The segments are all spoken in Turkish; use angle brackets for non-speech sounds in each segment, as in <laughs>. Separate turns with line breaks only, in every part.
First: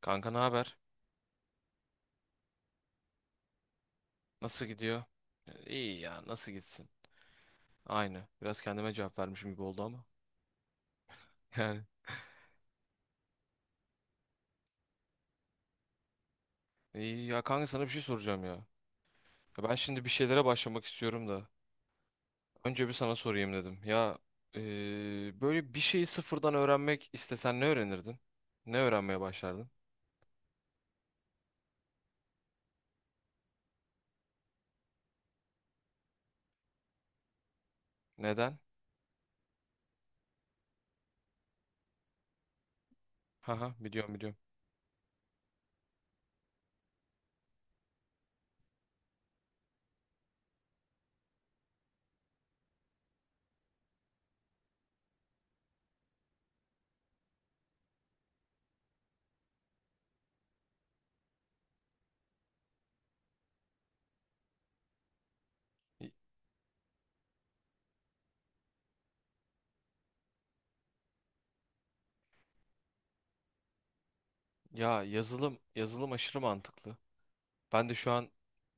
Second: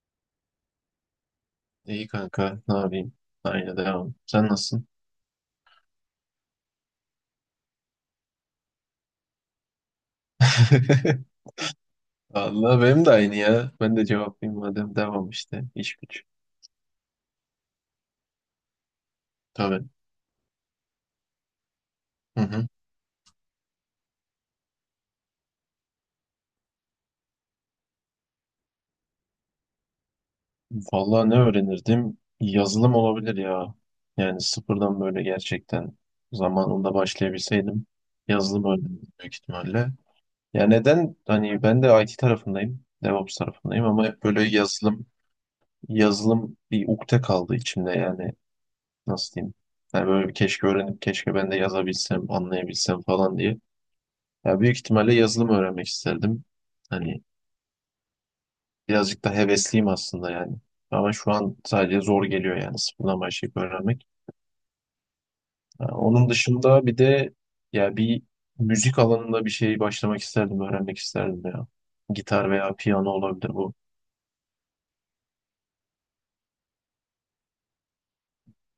Kanka ne haber?
İyi kanka, ne yapayım? Aynı devam. Sen
Nasıl
nasılsın?
gidiyor? İyi ya nasıl gitsin? Aynı. Biraz kendime cevap vermişim gibi oldu ama.
<laughs>
<laughs>
Allah benim de aynı ya. Ben de cevaplayayım madem devam işte. İş güç.
Yani iyi ya kanka sana bir şey soracağım ya. Ya ben
Tabii.
şimdi bir şeylere başlamak istiyorum da.
Hı hı.
Önce bir sana sorayım dedim. Böyle bir şeyi sıfırdan öğrenmek istesen ne öğrenirdin? Ne öğrenmeye başlardın?
Vallahi ne öğrenirdim? Yazılım olabilir ya. Yani sıfırdan böyle gerçekten zamanında başlayabilseydim
Neden?
yazılım öğrenirdim büyük ihtimalle. Ya neden? Hani ben de IT tarafındayım. DevOps
Haha,
tarafındayım ama
biliyorum
hep
biliyorum.
böyle yazılım yazılım bir ukde kaldı içimde yani. Nasıl diyeyim, yani böyle keşke öğrenip keşke ben de yazabilsem anlayabilsem falan diye. Ya büyük ihtimalle yazılım öğrenmek isterdim. Hani birazcık da hevesliyim aslında yani. Ama şu an sadece zor geliyor yani sıfırdan başlayıp öğrenmek. Ha,
Y-
onun dışında bir de ya bir müzik alanında bir şey başlamak isterdim, öğrenmek isterdim ya. Gitar veya piyano olabilir bu.
Ya yazılım aşırı mantıklı. Ben de şu an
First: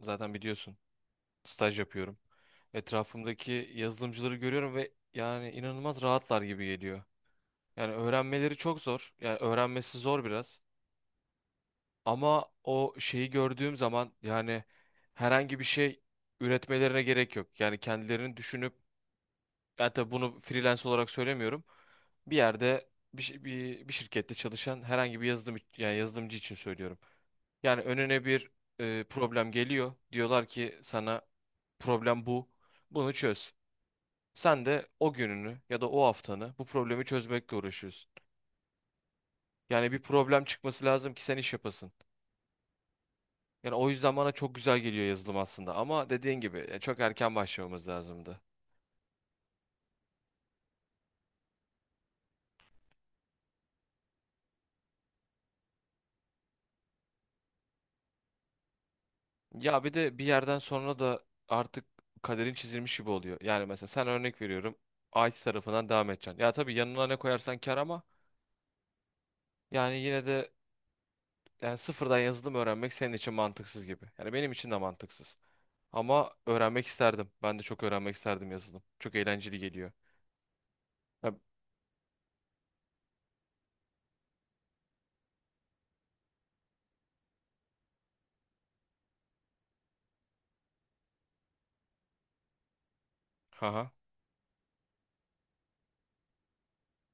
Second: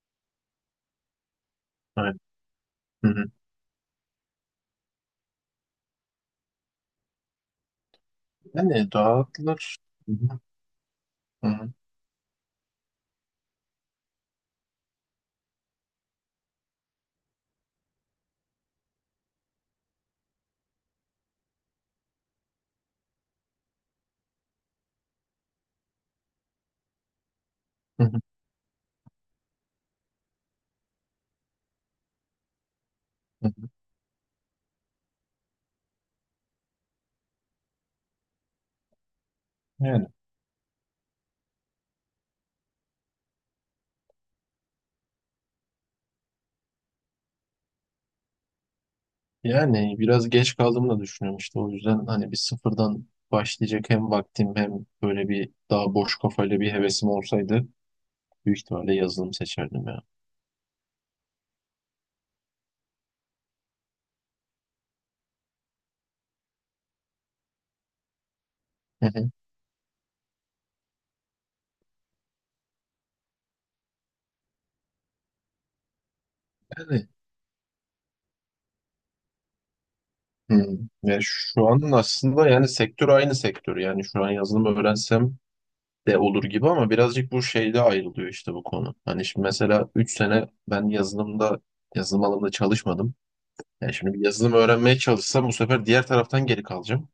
zaten biliyorsun staj
Evet.
yapıyorum.
Hı hı.
Etrafımdaki yazılımcıları görüyorum ve yani inanılmaz rahatlar gibi geliyor. Yani öğrenmeleri çok
Yani
zor. Yani
dağıtılır.
öğrenmesi
Hı
zor
hı.
biraz.
Hı hı.
Ama o şeyi gördüğüm zaman yani herhangi bir şey üretmelerine gerek yok. Yani kendilerini düşünüp yani tabii bunu freelance olarak söylemiyorum. Bir yerde bir şirkette çalışan herhangi bir yazılım yani yazılımcı için söylüyorum. Yani
Hı hı.
önüne bir problem geliyor. Diyorlar ki sana problem bu. Bunu
Hı
çöz. Sen de o gününü ya da o haftanı bu problemi çözmekle uğraşıyorsun. Yani bir
hı.
problem çıkması lazım ki sen iş yapasın. Yani o yüzden bana çok güzel geliyor yazılım aslında ama dediğin gibi çok erken başlamamız lazımdı.
Yani biraz geç kaldığımı da düşünüyorum işte o yüzden hani bir sıfırdan başlayacak hem vaktim hem böyle bir daha boş kafayla bir hevesim olsaydı büyük ihtimalle yazılım
Ya
seçerdim
bir
ya.
de bir yerden sonra da artık kaderin çizilmiş gibi oluyor. Yani mesela sen örnek veriyorum IT tarafından devam edeceksin. Ya tabii yanına ne koyarsan kar ama
Hı hı.
yani yine de yani sıfırdan yazılım öğrenmek senin için mantıksız gibi. Yani benim için de mantıksız. Ama öğrenmek
Yani,
isterdim. Ben de çok öğrenmek isterdim yazılım. Çok eğlenceli geliyor.
hı. Ya
Ya,
şu an aslında yani sektör aynı sektör yani şu an yazılım öğrensem de olur gibi ama birazcık bu şeyde ayrılıyor işte bu konu. Hani şimdi mesela 3 sene ben yazılım alanında çalışmadım.
haha,
Yani şimdi bir yazılım öğrenmeye çalışsam bu sefer diğer taraftan geri kalacağım.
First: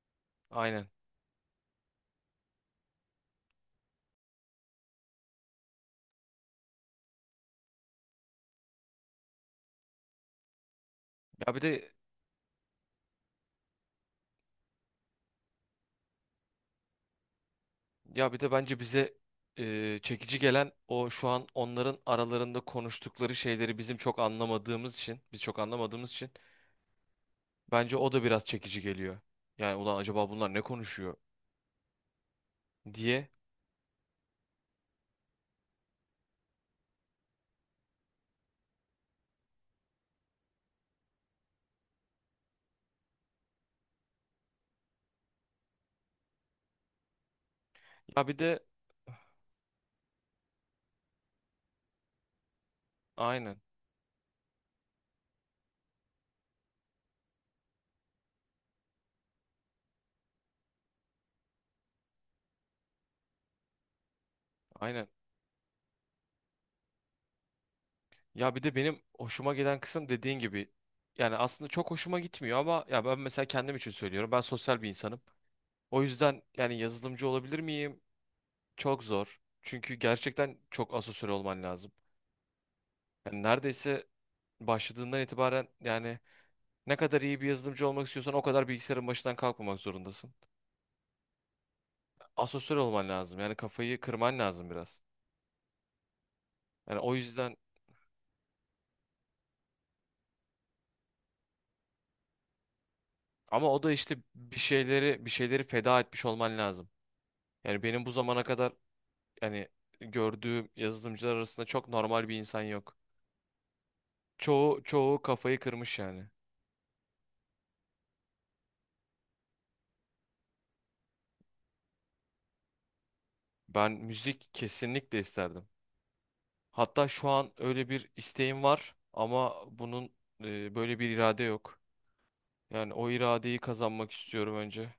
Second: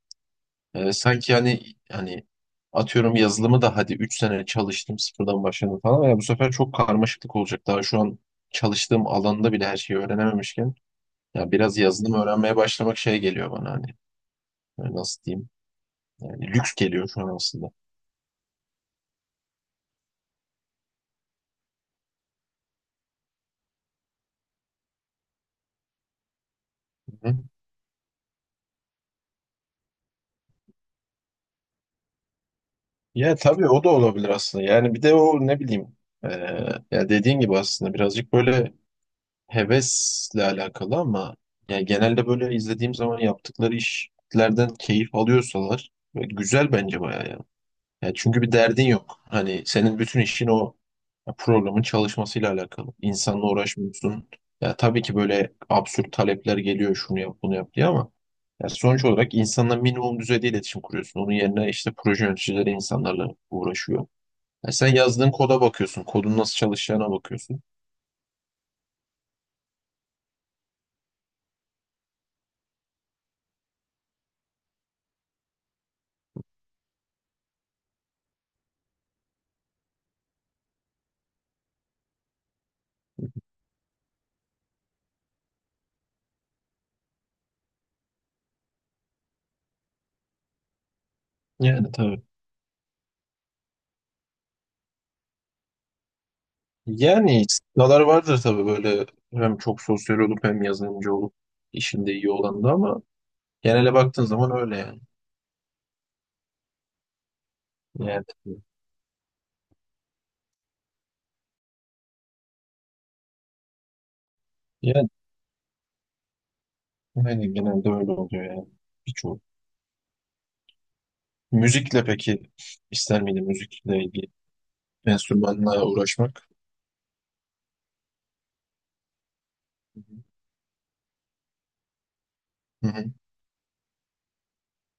aynen.
Sanki hani hani atıyorum yazılımı da hadi 3 sene çalıştım sıfırdan başladım falan ya bu sefer çok karmaşıklık olacak. Daha şu an çalıştığım alanda bile her şeyi öğrenememişken ya
Ya bir
biraz
de
yazılım öğrenmeye başlamak şey geliyor bana hani, böyle nasıl diyeyim yani lüks geliyor şu an aslında.
ya bir de bence bize çekici gelen o şu an onların aralarında konuştukları şeyleri bizim çok anlamadığımız için, biz çok anlamadığımız için
Hı.
bence o da biraz çekici geliyor. Yani ulan acaba bunlar ne konuşuyor diye.
Ya tabii o da olabilir aslında. Yani bir de o ne bileyim, ee, ya dediğin gibi aslında birazcık böyle hevesle alakalı ama yani genelde böyle izlediğim zaman yaptıkları işlerden keyif alıyorsalar böyle güzel bence bayağı ya. Ya
Ya bir
çünkü bir
de
derdin yok. Hani senin bütün işin o programın çalışmasıyla alakalı. İnsanla
aynen,
uğraşmıyorsun. Ya tabii ki böyle absürt talepler geliyor şunu yap bunu yap diye ama ya sonuç olarak insanla minimum düzeyde iletişim kuruyorsun. Onun yerine işte proje yöneticileri insanlarla uğraşıyor. Ya sen
aynen.
yazdığın koda bakıyorsun. Kodun nasıl çalışacağına bakıyorsun.
Ya bir de benim hoşuma gelen kısım dediğin gibi yani aslında çok hoşuma gitmiyor ama ya ben mesela kendim için söylüyorum. Ben sosyal bir insanım. O yüzden yani yazılımcı olabilir miyim? Çok zor. Çünkü gerçekten çok asosyal olman lazım. Yani neredeyse başladığından itibaren yani ne kadar iyi bir yazılımcı olmak istiyorsan o kadar bilgisayarın başından kalkmamak zorundasın.
Yani tabii.
Asosyal olman lazım. Yani kafayı kırman lazım biraz. Yani o
Yani
yüzden
istisnalar vardır tabii böyle hem çok sosyal olup hem yazılımcı olup işinde iyi olan da ama
ama o da
genele
işte
baktığın zaman
bir
öyle yani.
şeyleri bir şeyleri feda etmiş olman lazım. Yani benim bu
Yani,
zamana kadar yani gördüğüm yazılımcılar arasında çok normal bir insan yok. Çoğu kafayı kırmış yani.
Genelde öyle oluyor yani. Birçok. Müzikle peki ister miydin
Ben
müzikle ilgili
müzik kesinlikle isterdim.
enstrümanla uğraşmak?
Hatta şu an öyle bir isteğim var ama
Hı
bunun böyle bir irade yok. Yani o
hı.
iradeyi kazanmak istiyorum önce.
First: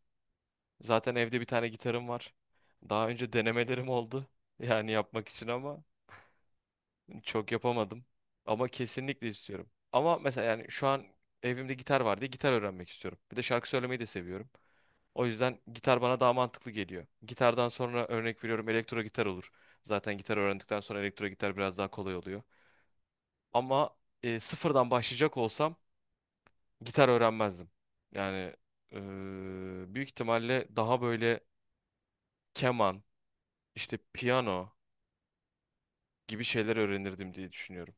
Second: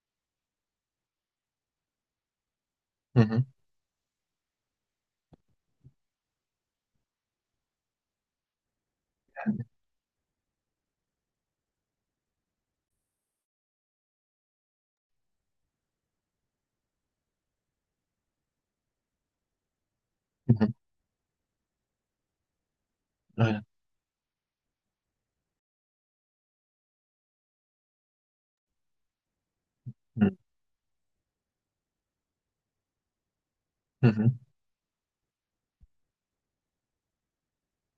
Zaten evde bir tane gitarım var. Daha
Hı
önce
hı.
denemelerim oldu. <laughs> Yani yapmak için ama çok yapamadım. Ama kesinlikle istiyorum. Ama mesela yani şu an evimde gitar var diye gitar öğrenmek istiyorum. Bir de şarkı söylemeyi de seviyorum. O yüzden gitar bana daha mantıklı geliyor. Gitardan sonra örnek veriyorum elektro gitar olur. Zaten gitar
Hı hı.
öğrendikten sonra elektro gitar biraz daha kolay oluyor.
Aynen.
Ama sıfırdan başlayacak olsam gitar öğrenmezdim. Yani büyük ihtimalle daha böyle keman, işte
Hı hı.
piyano gibi şeyler öğrenirdim diye düşünüyorum.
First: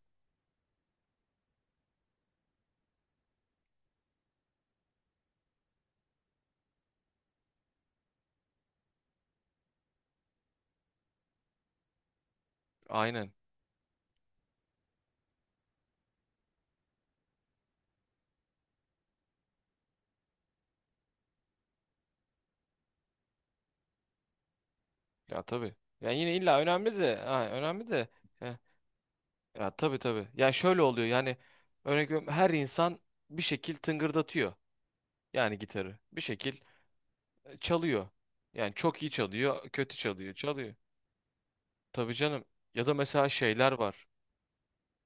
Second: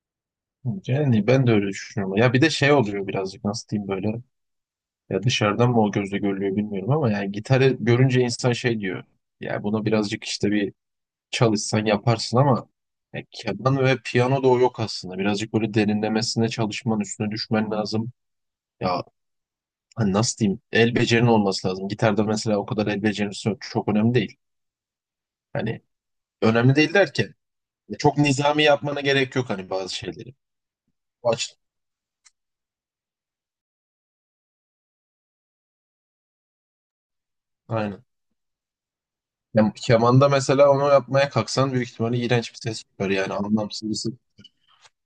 Hı. Yani ben de öyle düşünüyorum. Ya bir de şey oluyor birazcık nasıl diyeyim böyle. Ya dışarıdan mı o gözle görülüyor bilmiyorum ama yani gitarı görünce insan şey diyor. Ya bunu birazcık işte bir çalışsan yaparsın ama ya
Aynen.
keman ve piyano da o yok aslında. Birazcık böyle derinlemesine çalışman üstüne düşmen lazım. Ya hani nasıl diyeyim, el becerinin olması lazım. Gitarda mesela o kadar el becerisi yok. Çok önemli değil.
Ya tabii.
Hani
Yani yine illa
önemli değil
önemli de,
derken
ha, önemli de.
çok
Ya,
nizami yapmana gerek yok hani
ya
bazı
tabii tabii.
şeyleri.
Ya şöyle oluyor
O
yani
açı-
örnek veriyorum her insan bir şekil tıngırdatıyor. Yani gitarı bir şekil
Aynen.
çalıyor. Yani çok iyi çalıyor,
Ya,
kötü
kemanda
çalıyor,
mesela
çalıyor.
onu yapmaya kalksan büyük
Tabii
ihtimalle
canım.
iğrenç bir ses
Ya da
çıkar
mesela
yani
şeyler
anlamsız bir
var.
ses.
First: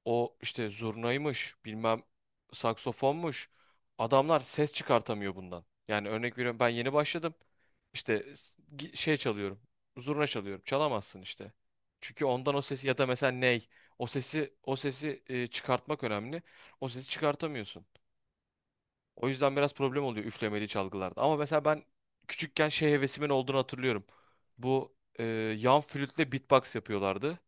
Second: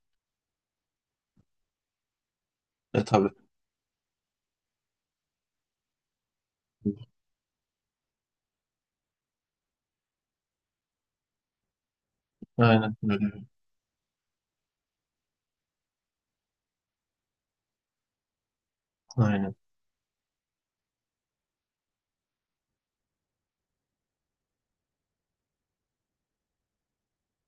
O işte zurnaymış, bilmem
E tabii.
saksofonmuş. Adamlar ses çıkartamıyor bundan. Yani örnek veriyorum ben yeni başladım. İşte şey çalıyorum. Zurna çalıyorum. Çalamazsın işte. Çünkü ondan o sesi
Aynen
ya da mesela
öyle.
ney. O sesi çıkartmak önemli. O sesi çıkartamıyorsun. O yüzden
Aynen.
biraz problem oluyor üflemeli çalgılarda. Ama mesela ben küçükken şey hevesimin olduğunu hatırlıyorum. Bu yan flütle beatbox yapıyorlardı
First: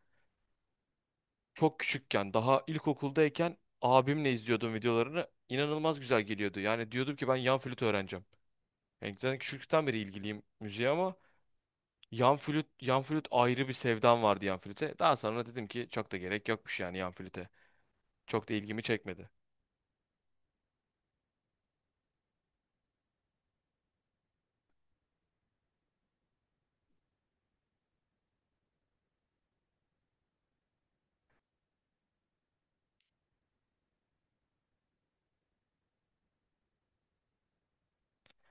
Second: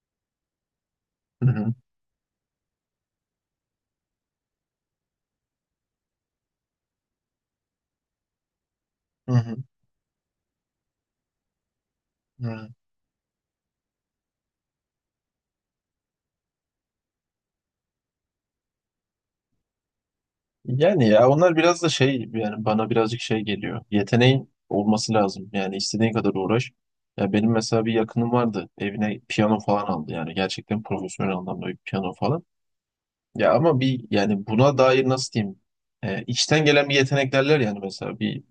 Hı.
çok küçükken daha ilkokuldayken abimle izliyordum videolarını. İnanılmaz güzel geliyordu. Yani diyordum ki ben yan flüt öğreneceğim. Yani
Hı
zaten
hı.
küçüklükten beri ilgiliyim müziğe ama yan
Hı
flüt
hı.
yan flüt ayrı bir sevdam vardı yan flüte. Daha sonra dedim ki çok da gerek yokmuş yani yan flüte. Çok da ilgimi çekmedi.
Yani ya onlar biraz da şey yani bana birazcık şey geliyor. Yeteneğin olması lazım. Yani istediğin kadar uğraş. Ya benim mesela bir yakınım vardı. Evine piyano falan aldı. Yani gerçekten profesyonel anlamda bir piyano falan. Ya ama bir yani buna dair nasıl diyeyim? E, içten gelen bir yetenek derler yani mesela bir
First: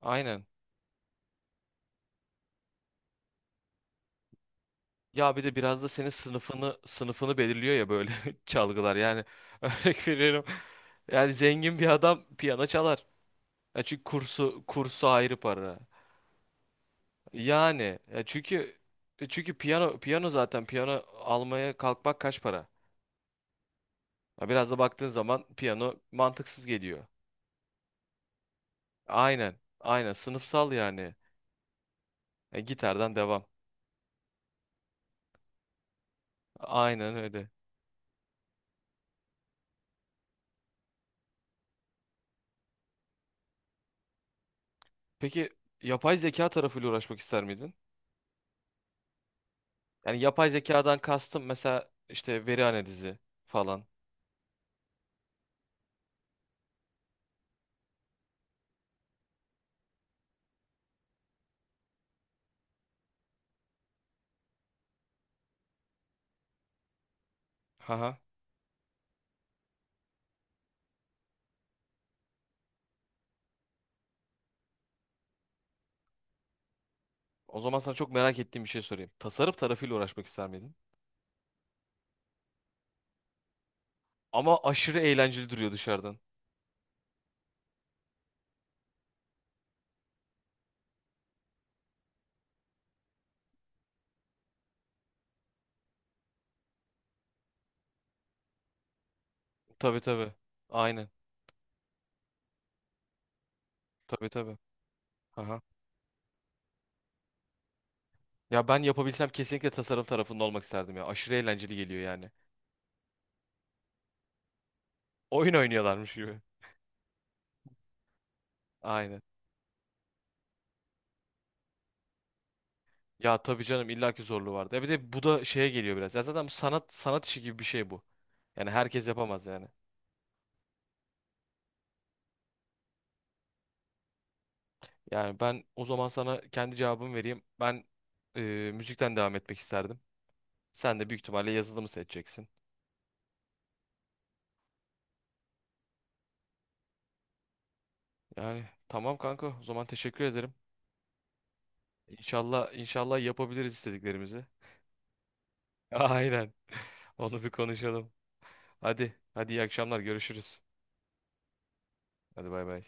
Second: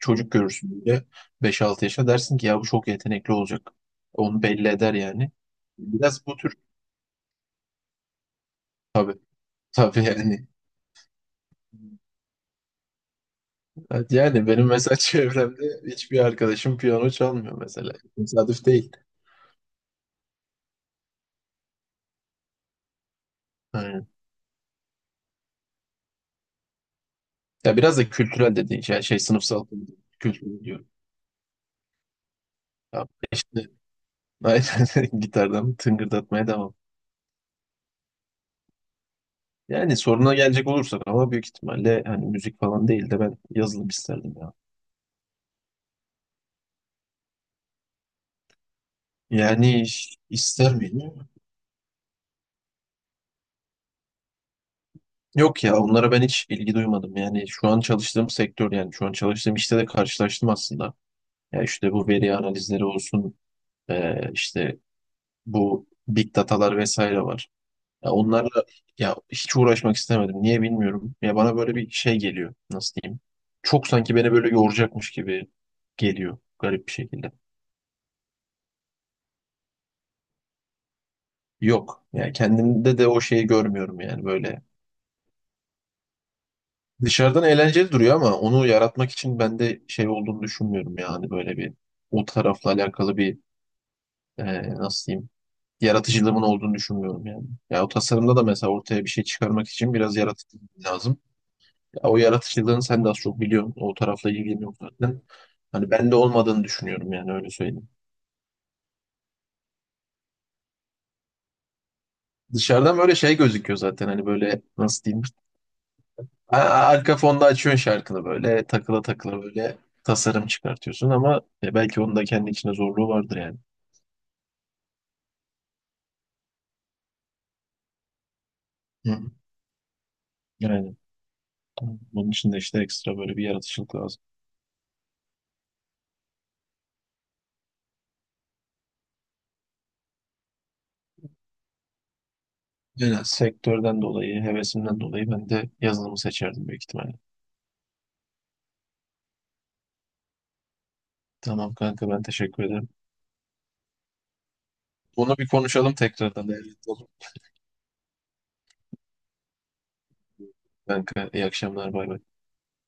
çocuk
Aynen.
görürsün böyle beş altı yaşında dersin ki ya bu çok yetenekli olacak. Onu belli eder yani.
Ya bir de biraz da senin
Biraz bu tür
sınıfını belirliyor ya böyle <laughs> çalgılar.
tabii.
Yani
Tabii
örnek veriyorum.
yani.
Yani zengin bir adam piyano çalar. Ya çünkü
Evet, yani
kursu
benim mesela <laughs>
kursu ayrı
çevremde
para.
hiçbir arkadaşım piyano çalmıyor mesela.
Yani ya
Tesadüf
çünkü
değil.
çünkü piyano zaten piyano almaya kalkmak kaç para?
Aynen.
Ya biraz da baktığın zaman piyano mantıksız geliyor.
Ya biraz da kültürel dediğin şey, yani şey
Aynen.
sınıfsal
Aynen
kültür
sınıfsal
diyor.
yani.
Ya
Gitardan devam.
işte aynen <laughs> gitardan tıngırdatmaya devam.
Aynen öyle.
Yani soruna gelecek olursak ama büyük ihtimalle hani müzik falan değil de ben yazılım isterdim ya.
Peki yapay zeka tarafıyla uğraşmak ister miydin?
Yani
Yani yapay
ister
zekadan
miyim?
kastım mesela işte veri analizi falan.
Yok ya onlara ben hiç ilgi duymadım. Yani şu an çalıştığım sektör yani şu an çalıştığım işte de karşılaştım aslında. Ya işte bu veri analizleri olsun, işte bu big datalar vesaire var. Ya
Haha.
onlarla ya hiç uğraşmak istemedim. Niye bilmiyorum. Ya bana böyle bir şey geliyor. Nasıl diyeyim? Çok sanki beni böyle yoracakmış gibi geliyor garip bir şekilde.
O zaman sana çok merak ettiğim bir şey sorayım. Tasarım tarafıyla uğraşmak ister miydin?
Yok. Yani kendimde de o şeyi görmüyorum yani böyle.
Ama aşırı eğlenceli duruyor dışarıdan.
Dışarıdan eğlenceli duruyor ama onu yaratmak için bende şey olduğunu düşünmüyorum yani böyle bir o tarafla alakalı bir, e, nasıl diyeyim, yaratıcılığımın olduğunu düşünmüyorum yani. Ya o tasarımda da mesela ortaya bir şey çıkarmak için
Tabii
biraz
tabii.
yaratıcı
Aynen.
lazım. Ya o yaratıcılığını sen de az çok biliyorsun. O
Tabii
tarafla
tabii.
ilgileniyorum zaten.
Haha.
Hani ben de olmadığını düşünüyorum yani öyle söyleyeyim.
Ya ben yapabilsem kesinlikle tasarım tarafında olmak isterdim ya. Aşırı eğlenceli geliyor yani.
Dışarıdan böyle şey gözüküyor zaten hani böyle nasıl diyeyim.
Oyun oynuyorlarmış gibi.
Arka fonda açıyorsun şarkını böyle takıla
Aynen.
takıla böyle tasarım çıkartıyorsun ama, belki onun da kendi içinde zorluğu
Ya
vardır yani.
tabii canım illaki zorluğu vardı. Ya bir de bu da şeye geliyor biraz. Ya zaten bu sanat işi gibi bir şey bu. Yani herkes
Hı.
yapamaz yani.
Yani tamam. Bunun için de işte ekstra böyle bir yaratıcılık lazım.
Yani ben o zaman sana kendi cevabımı vereyim. Ben e, müzikten devam etmek isterdim. Sen de büyük ihtimalle yazılımı seçeceksin.
Yani sektörden dolayı, hevesimden dolayı ben de yazılımı seçerdim büyük ihtimalle.
Yani tamam kanka o zaman teşekkür ederim.
Tamam kanka ben teşekkür
İnşallah
ederim.
inşallah yapabiliriz istediklerimizi.
Bunu bir
<laughs>
konuşalım tekrardan.
Aynen.
Değerli olur.
Onu bir konuşalım. Hadi hadi iyi akşamlar görüşürüz.
Kanka iyi akşamlar bay bay.
Hadi bay bay.